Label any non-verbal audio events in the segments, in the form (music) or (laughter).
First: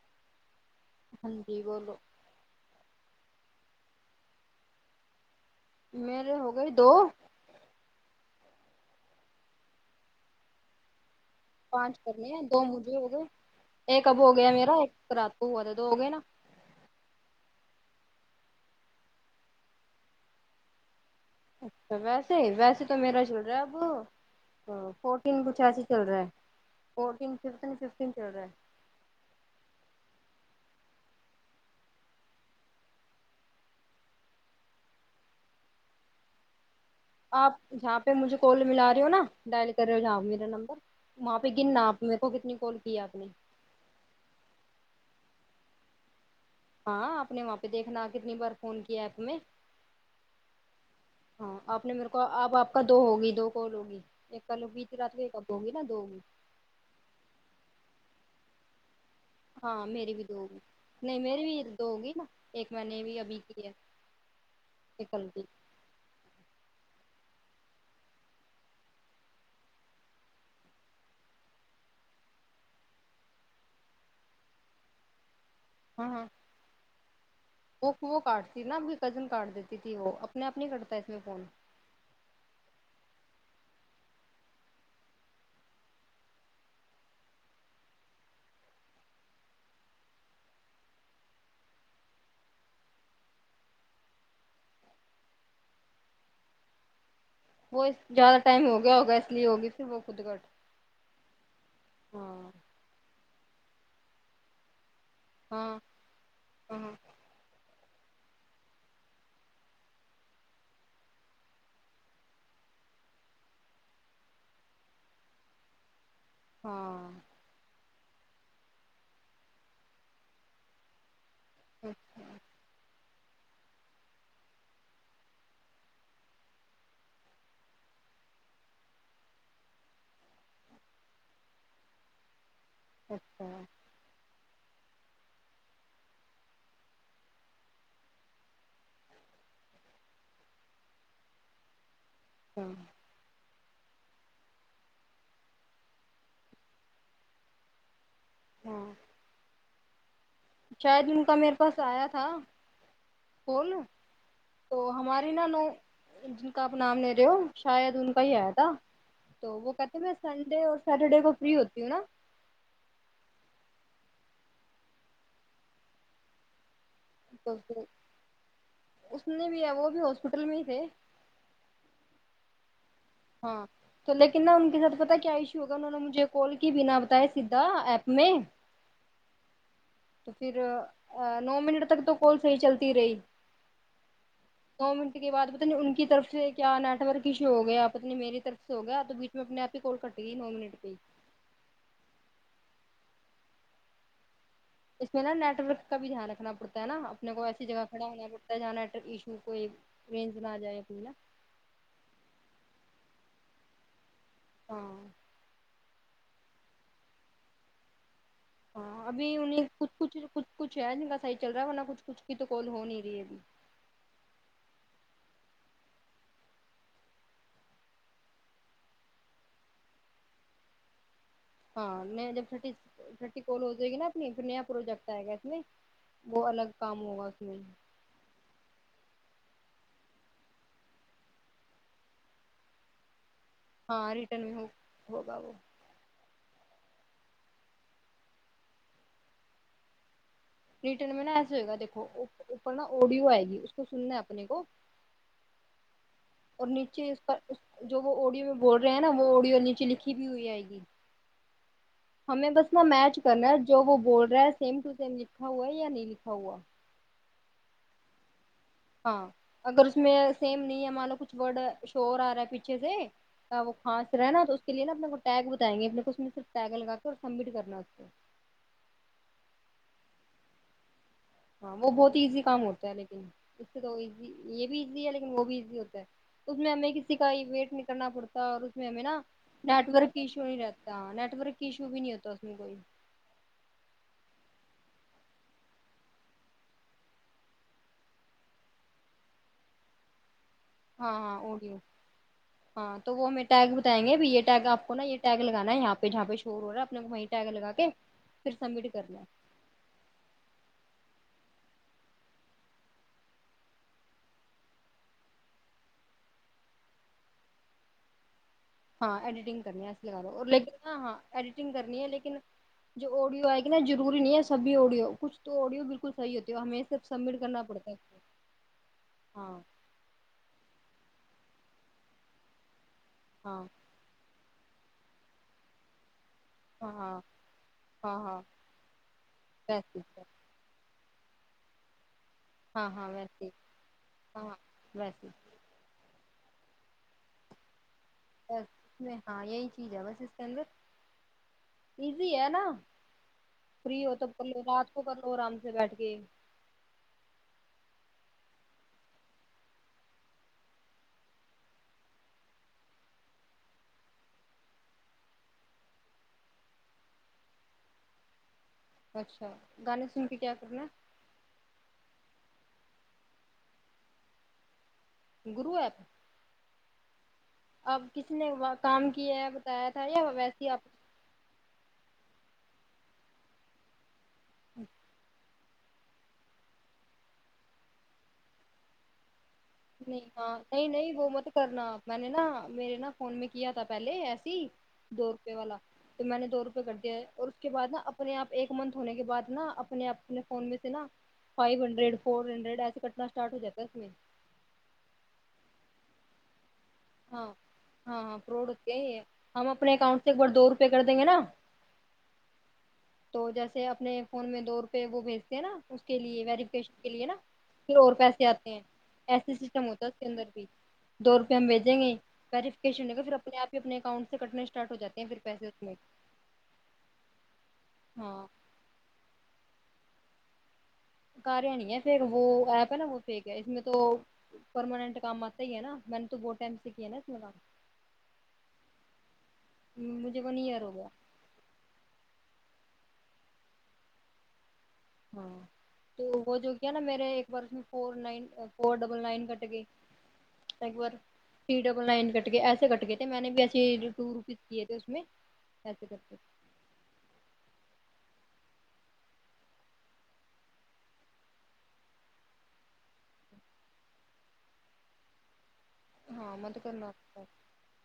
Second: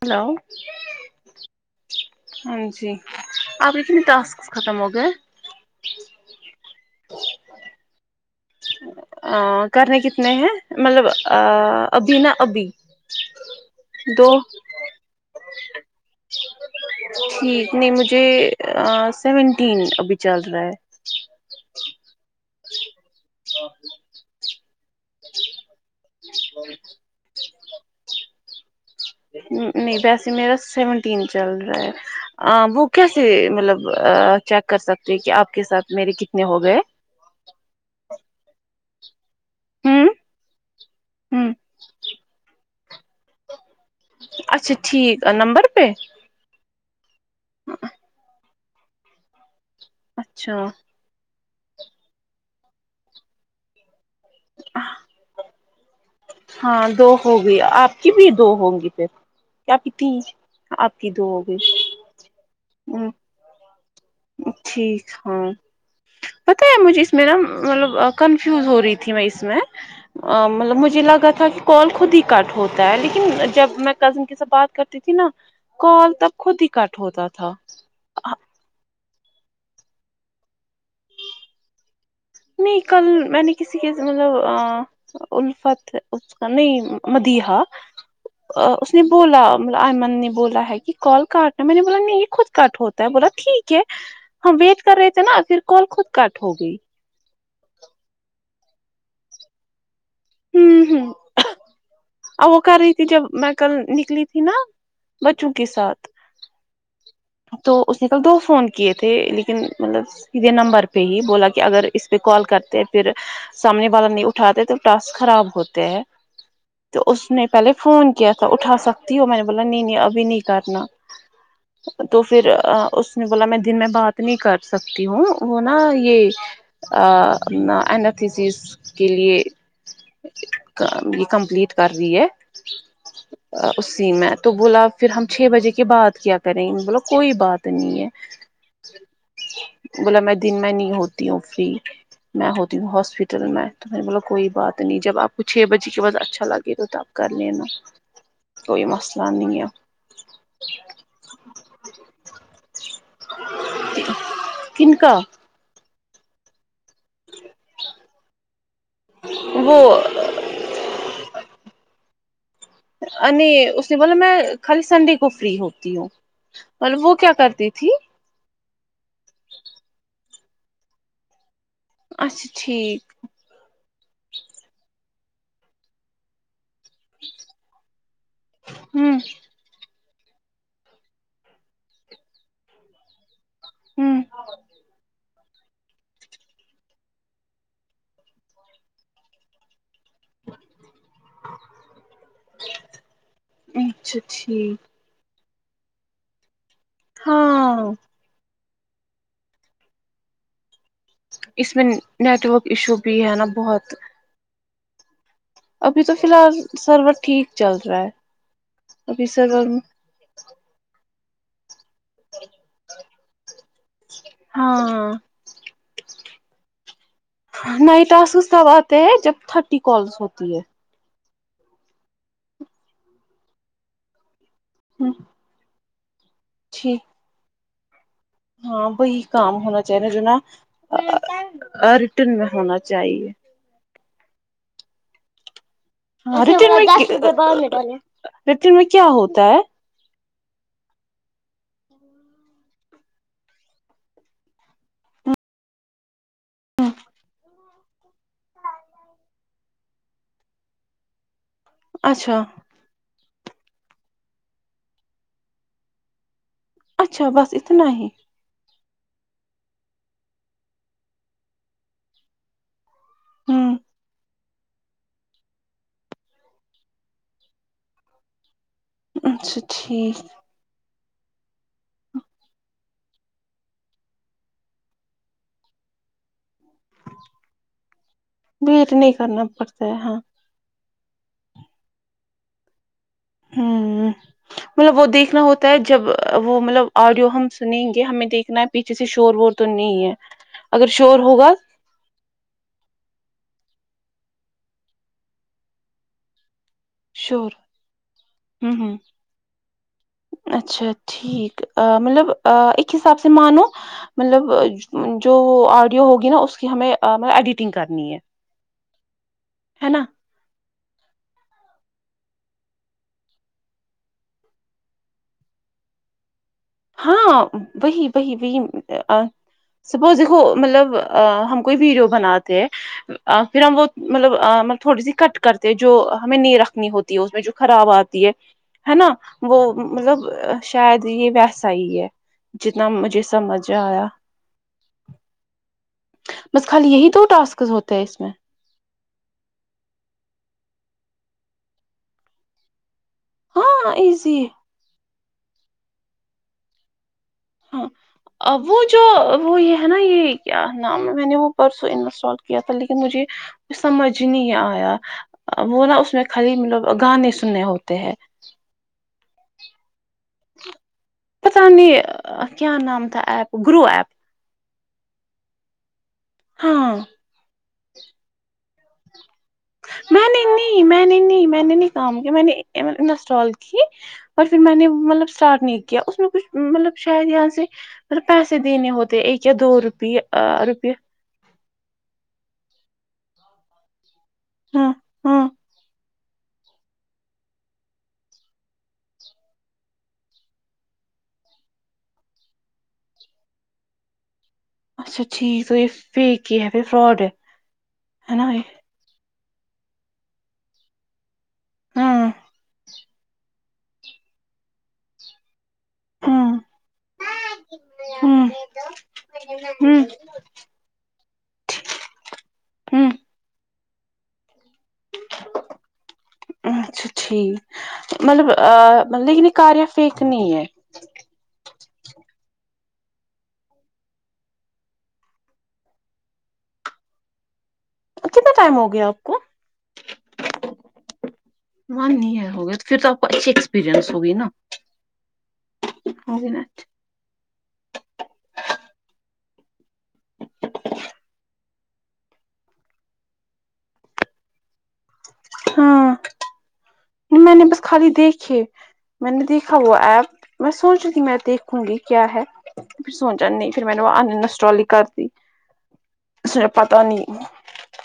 hello ہاں جی بولو ہاں جی اب اتنے ٹاسک ختم ہو گئے میرے ہو گئے دو ا کرنے کتنے ہیں مطلب پانچ ابھی کرنے نا ہیں دو ابھی مجھے ہو گئے ایک اب ہو دو گیا میرا ایک رات کو ہوا تھا دو ہو گئے نا ٹھیک نہیں مجھے ا سیونٹین ابھی چل رہا ہے اچھا ویسے ویسے تو میرا چل رہا ہے اب فورٹین کچھ ایسے چل رہا ہے فورٹین ففٹین ففٹین چل رہا ہے ن نہیں ویسے میرا سیونٹین چل رہا ہے آ وہ کیسے مطلب ا چیک کر سکتے کہ آپ کے ساتھ میرے کتنے ہو گئے آپ جہاں پہ مجھے کال ملا رہی ہو نا ڈائل کر رہے ہو ہوں جہاں میرا نمبر وہاں پہ ہوں گننا آپ میرے کو کتنی کال کی آپ نے اچھا ٹھیک نمبر پہ ہاں آپ نے وہاں پہ دیکھنا کتنی بار فون کیا ایپ میں اچھا ہاں آپ نے میرے کو اب آپ کا دو ہوگئی دو کال ہوگئی ایک کل ہوی تھی رات میں ایک اب ہوگئی نا دو ہوگئی ہاں دو ہوگی آپ کی بھی دو ہوں گی پھر ہاں آپ کی میری تین بھی دو ہوگی آپ کی نہیں دو ہو میری بھی گئی دو ہو گی نا ایک میں نے بھی ابھی کیا اب ٹھیک ہاں پتہ ہے مجھے اس میں نا مطلب کنفیوز ہو رہی تھی میں اس میں ا مطلب مجھے لگا تھا کہ کال خود ہی کٹ ہوتا ہے لیکن جب میں کزن کے سے بات کر تی تھی نا ہاں کال ہاں تب خود ہی کٹ ہوتا تھا وہ وہ کاٹتی نا آپ کی کزن کاٹ دیتی تھی وہ اپنے آپ نہیں کٹتا اس میں فون نہیں کل میں نے کسی کے مطلب اں الفت ہے اس کا نہیں مدیحہ ا اس نے بولا مطلب آئمن نے بولا ہے کہ کال کاٹنا میں نے بولا نہیں یہ خود کٹ ہو تو میں نے بولا ٹھیک ہے ہم ویٹ کر رہے تھے نا پھر کال خود کٹ ہو گئی وہ زیادہ ٹائم ہو گیا ہوگا اس لیے ہوگئی پھر وہ خود کٹ وں ہوں اور ہاں وہ کر رہی تھی جب میں کل نکلی تھی نا بچوں کے ساتھ آ ہاں تو اس نے کل دو فون کیے تھے لیکن مطلب سیدھے نمبر پہ ہی بولا کہ اگر اس پہ کال کرتے ہے پھر سامنے والا نہیں اٹھاتے تو ٹاسک خراب ہوتے ہے تو ہاں اس نے پہلے فون کیا تھا اٹھا سکتی ہو میں نے بولا نہیں نہیں ابھی نہیں کرنا تو پھر ا اس نے بولا میں دن میں بات نہیں کر سکتی ہوں وہ نا یہ اینتھسیس کے لیے یہ کم یہ کمپلیٹ کر ری ہے اچھا اچھا ا اسی میں تو بولا پھر ہم چھ بجے کے بعد کیا کر یں میں نے بولا کوئی بات نہیں ہے بولا میں دن میں نہیں ہوتی ہوں فری میں ہاں ہوتی ہوں ہاسپٹل میں تو میں نے بولا کوئی بات نہیں جب آپ کو چھ بجے کے بعد اچھا لگے تو تو آپ کر لینا کوئی ہاں مسئلہ نہیں ہے شاید ان کا میرے پاس آیا تھا کون تو کن کا ہماری نند جن کا آپ نام لے رہے ہو شاید ان کا ہی آیا تھا تو وہ کہتے نہ سنڈے اور سیٹرڈے کو فری ہوتی ہوں ا نے اس نے بولا میں خالی سنڈے کو فری ہوتی ہوں مطلب وہ کیا کرتی تو تھی اس نے بھی ہے وہ بھی ہاسپٹل میں ہی تھے اچھا ٹھیک ہاں تو لیکن نا ان کے ساتھ پتا ہے کیا ایشو ہوگا انہوں نے مجھے کال کی بنا پتا ہے سیدھا آپ میں ہوں تو پھر نو منٹ تک تو کال صحیح چلتی رہی ہوں نو منٹ کے بعد پتا نہیں ان کی طرف سے کیا نیٹ ورک ایشو ہو گیا آپ پتنی میری طرف سے ہو گیا تو بیچ میں اپنے آپ ہی کال کٹ گئی نو منٹ پہ ہی اچھا ٹھیک اس میں نا نیٹ ورک کا بھی دھیان رکھنا پڑتا ہے نا اپنے کو ایسی جگہ ہاں کھڑا ہونا پڑتا جا نیٹ ایشو کو رینج نہ آ جائے اپنی نا اس میں نیٹورک ایشو بھی ہے نا بہت ہاں ابھی تو فی الحال سرور ٹھیک چل رہا ہے ہاں ابھی انہیں کچھ کچھ کچھ کچھ ہے جن کا صحیح چل رہا ہے ورنہ کچھ کچھ کی تو کال ہو نہیں رہی ہے ابھی ہاں نیۓ ٹاسکس کب آتے ہیں جب تھرٹی کالس ہوتی ہے ہاں نیا جب تھرٹی تھرٹی کال ہو جائے گی نا اپنی پھر نیا پروجیکٹ آئے گا اس میں وہ الگ کام ٹھیک ہوگا اس میں ہاں وہی کام ہونا چاہیے نا جو نا ریٹرن میں ہونا چاہیے ہاں ریٹرن میں ہو ہوگا وہ ہاں میں ریٹرن میں کیا ہوتا ہے ریٹرن میں نا ایسے ہوئے گا دیکھو او اوپر نا آڈیو آئے گی اس کو سننا ہے اپنے کو (inaudible) اور نیچے اس پر جو وہ اوڈیو میں بول رہے ہیں نا وہ اوڈیو اور نیچے لکھی بھی ہوئی آئے گی اچھا ہمیں بس نا میچ کرنا ہے جو وہ بول رہا ہے سیم ٹو سیم لکھا ہوا ہے یا نہیں لکھا ہوا اچھا بس اتنا ہی ہاں اگر اس میں سیم نہیں ہے مان لو کچھ ورڈ شور آ رہا ہے پیچھے سے وہ ہوں خاس رہے نا تو کے لی نا اپنے کو ٹیگ بتائیں گے اپنے کو اس میں صرف ٹیگ لگا کے اور سبمٹ کرنا اس کو اچھا ٹھیک ہاں وہ بہت ایزی کام ہوتا ہے لیکن اس سے تو ایزی یہ بھی ایزی ہے لیکن وہ بھی ایزی ہوتا ہے تو میں ہمیں کسی کا بھی ویٹ نہیں کرنا پڑتا اور اس میں ویٹ ہمیں نہیں نا کرنا پڑتا نیٹ ہے ہاں ورک ایش نہیں رہتا نیٹ ورک ایشو بھی نہیں ہوتا اس میں کوئی ہوں مطلب وہ دیکھنا ہوتا ہے جب وہ مطلب آڈیو ہم سنیں گے ہمیں دیکھنا ہے پیچھے سے شور وور تو نہیں ہے اگر ہاں شور ہاں ہوگا آڈیو ہاں تو وہ ہم ٹیگ بتایں گے یہ ٹیگ آپ کو نا یہ ٹیگ لگانا یہ پہاں پہ شو ور رہا اپنا وہیں ٹیگ شور لگا کے پھر ہوں ہوں سبمٹ کرنا ہے اچھا ٹھیک مطلب ایک کے حساب سے مانو مطلب جو آڈیو ہوگی نا اس کی ہمیں ایڈیٹنگ کرنی ہے ہاں ایڈیٹنگ کرنی ہے اس نا لگاو لیک ہاں ہاں ایڈیٹنگ کرنی ہے لیکن جو آڈیو ائے گی نا ضروری نہیں ہے سبھی آڈیو کچھ تو آڈیو بالکل صحیح ہوتی ہو ہم ہاں وہی وہی وہی ہاں سپوز دیکھو مطلب ہم کوئی ویڈیو بناتے ہیں پھر ہاں ہم وہ مطلب مطلب تھوڑی سی کٹ کرتے جو ہمیں نی رکھ ہاں ہوتی ہے اس میں جو خراب ہاں ہاں آتی ہے ہاں ہے نا وہ ویسے مطلب شاید یہ ویسے صحیح ہے جتنا ہاں ہاں مجھے ویسے سمجھ آیا ہاں ہاں ویسے بس خالی یہی دو ٹاسکس ہوتے ہیں اس میں بس میں ہاں یہی چیز ہے بس اس کے اندر ایزی ہے نا ہاں فری ہو تب ایزی کر ہے، لو رات کو کر لو آرام سے بیٹھ کے ہاں وہ جو وہ یہ ہے نا یہ کیا نام میں نے وہ پرسوں انسٹال کیا تھا لیکن مجھے سمجھ ہی نہیں آیا وہ نا اس میں خالی مطلب گانے سننے ہوتے ہیں اچھا گانے سن کے کیا کرنا ہے پتہ نہیں کیا نام تھا ایپ گرو ایپ گرو ایپ ہاں اب کس نے کام کیا ہے ا میں نے نہیں میں نے نہیں میں نے نہیں کام کیا میں نے انسٹال کی اور پھر میں نے مطلب اسٹارٹ نہیں کیا اس میں کچھ مطلب شاید یہاں سے ملب پیسے دینے ہوتے ایک دو روپیہ نہیں ہاں آ نہیں رپیے نہیں وہ مت کرنا میں نے نا میرے نا فون میں کیا تھا پہلے ایسے ہی ہاں دو ہاں روپے والا تو میں نے دو روپئے کر دیا ہے اور اس کے بعد نا اپنے آپ ایک منتھ ہونے کے بعد نا اپنے آپ اپنے فون میں سے نا فائیو ہنڈریڈ فور ہنڈریڈ ایسے کٹنا اسٹارٹ ہو جاتا اس میں اچھا ٹھیک تو یہ فیک ہی ہے فراڈ ہیں ہے نا یہ یہی ہے ہم اپنے اکاؤنٹ سے ایک بار دو روپے کر دیں گے نا ہاں تو جیسے اپنے فون میں دو روپے وہ بھیجتے ہیں نا اس کے لیے ہاں ویریفکیشن کے لیے نا پھر اور ہوں پیسے آتے ہیں ایسے سسٹم ہوں ہوتا ہے اس کے اندر بھی دو روپئے ہم بھیجیں گے ہوں ویریفیکشن ہوگا پھرنے آپ ہی اپنے اکانٹ سے کٹنے اسٹارٹ ہو جاتے ہیں پھر پیسے اس میں اچھا ٹھیک ہاں مطلب لیکن یہ کاریہ فیک نہیں ہے کاریہ نہیں ہے فیک وہ ایپ ہے نا وہ فیک ہے اس میں تو پرماننٹ کام آتا ہی ہے نا م تو بہت ٹائم سے ہے نا اس کام کتنا ٹائم ہو گیا آپ کو مجھے ون ایئر ہو گیا ون ایئر ہو گیا تو پھر تو آپ کو اچھی ایکسپییرئنس ہوگی نا ہاں تو وہ جو کیا نا میرے ایک بار اس میں four nine four double nine کٹ کے ایک بار تھری ڈبل نائن کٹ کے ایسے کٹ گئے تھے میں نے بھی ایسے ٹو روپیز کیے تھے اس میں ایسے ہاں کرتے میں نے بس خالی دیکھیے میں نے دیکھا وہ ایپ میں سوچ رہی میں دیکھوں گی کیا ہے پھر سوچا نہیں پھر میں نے وہ نسٹرالی کر دی ہاں اس مت پتا کرنا نہیں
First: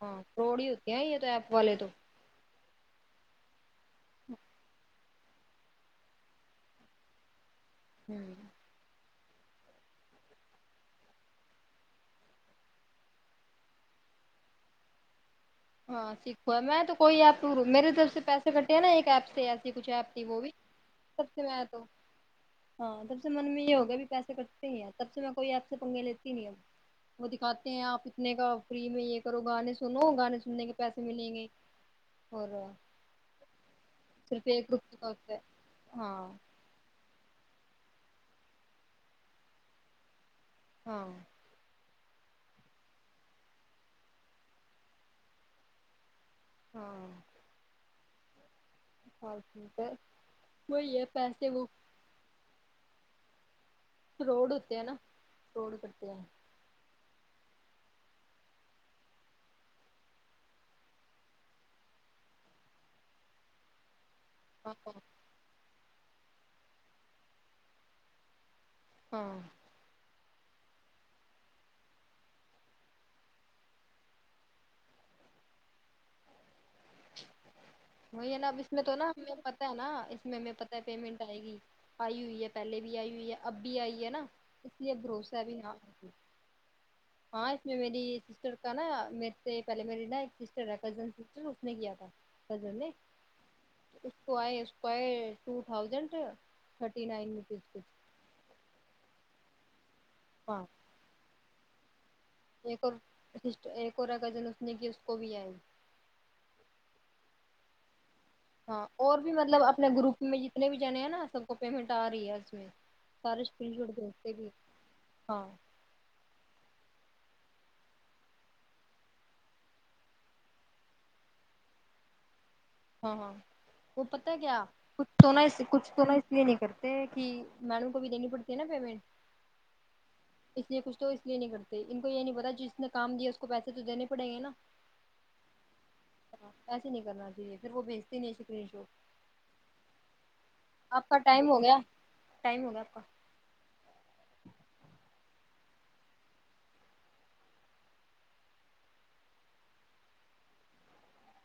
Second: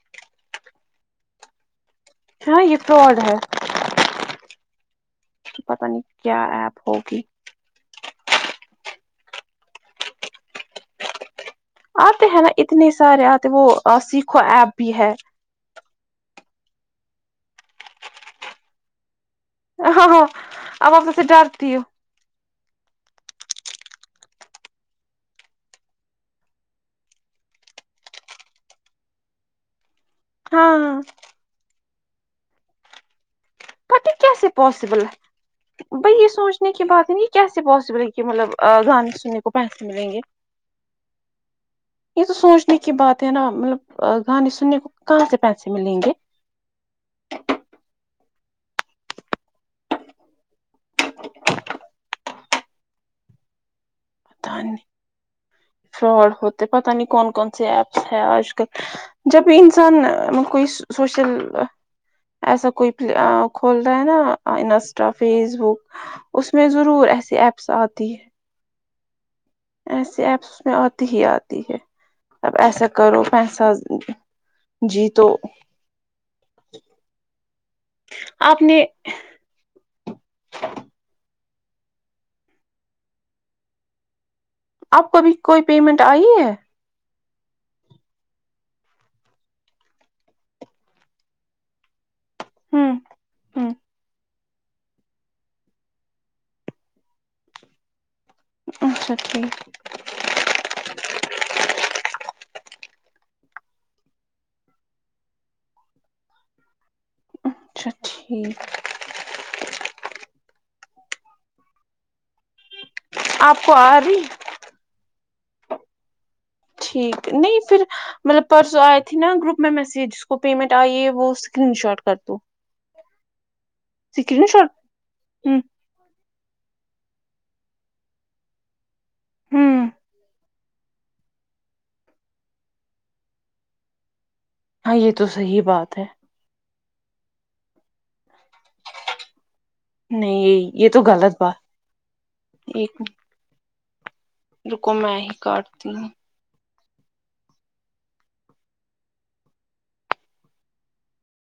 ہاں کوڑی ہی ہوتی ہیں یہ تو ایپ والے تو کہا یہ فراڈ ہے (unintelligible) پتا نہیں کیا ایپ ہوگی ہمم اتے ہیں نا اتنے سارے اتے وہ سیکھو ایپ بھی ہے ہاں سیکھو ہے میں تو کوئی ایپ میرے طرف سے پیسے کٹے ہیں نا ایک ایپ سے کچھ ہاں ایپ تھی ہاں وہ بھی اب اپ تو سے تب میں ڈرتی تو ہاں تب سے من میں یہ ہو گیا بھی پیسے کٹتے ہیں تب سے میں کوئی ایپ سے پنگے لیتی ہی نہیں ہو وہ دکھاتے ہیں اپ اتنے کا فری میں یہ کرو گانے سنو گانے گھومنےکے پیسے ہاں ملیں گے اور پتا یہ صرف کیسے ایک روپے پاسبل کا ہوتا ہے ب یہ ہاں سونچ سن کی بات ہے کیسے پوسبل ہے کہ مطلب گانے سننے کو پیسے ملیں گے ہاں یہ تو سوچنے کی بات ہے نا مطلب گانے سننے کو کہاں سے پیسے ملیے گے ہاں ہاں ٹھیک ہے وہئی ہے پیسے وہ فراڈ تھانی ہوتے ہیں نا کرتے ہیں فراڈ ہوتے پتا نہیں کون کون سے ایپس ہے اج کل جب یہی انسان کوئی سوشل ایسا کوئی ایپ کھولتا ہے نا ہاں انسٹا فیس وہ اس میں ضرور ایسی ایپس اتی ہے ہاں ایسے ایپس اس میں اتی ہی اتی ہے اب ایسا کرو پیسہ جی تو وہی ہے نا اب آپ اس میں نے تو نا ہم پتا ہے نا اس میں پتا ہے پیمنٹ ائے گی ائی ہوئی ہے پہلے بھی ائی ہوئی ہے اب بھی ائی ہے نا اس لیے اپ کو ابھی بھروسہ بھی کوئی نہ پیمنٹ ائی ہے ہاں اس میں میری سسٹر کا نا میرے سے پہلے میری نا ایک سسٹر ہے کزن سسٹر اس نے کیا تھا کزن نے ہوں ہوں اس کو آے اس کو ایے two thousand thirty nine rupees کچھ اچھا ٹھیک پہ ایک اور ایک اور گزن اس نے کی اس کو بھی ائی اچھا ٹھیک ہاں اور بھی مطلب اپنے گروپ میں جتنے بھی جنے ہیں نا سب کو پیمنٹ ا رہی ہے اس میں سارا آپ سکرین کو شاٹ آ رہی رکھتے ہیں بھی ہاں ٹھیک نہیں پھر مطلب پرسو ائے تھے نا گروپ میں میسیج جس کو پیمنٹ ائی ہے وہ اسکرین شاٹ کر دو ہاں ہاں وہ پتا ہے اسکرین کیا شاٹ کچھ تو ہوں نہیں کچھ تو نہیں یہ نہیں کرتے کہ میڈم کو بھی دینی پڑتی ہے نا پیمنٹ ہمم اس لیے کچھ تو اس لیے نہیں کرتے ان کو یہ نہیں پتا جس نے کام دیا اس کو پیسے تو دینے پڑیے گے نا ہاں یہ تو صحیح بات ہے ایسے نہیں کرنا چاہیے پھر وہ بھیجتے ہی نہیں بھیجو نہیں یہ یہ تو اپ کا غلط ٹائم ہو بات گیا ٹائم ہو گیا اپ کا ایک رکو میں ہی کاٹتی ہوں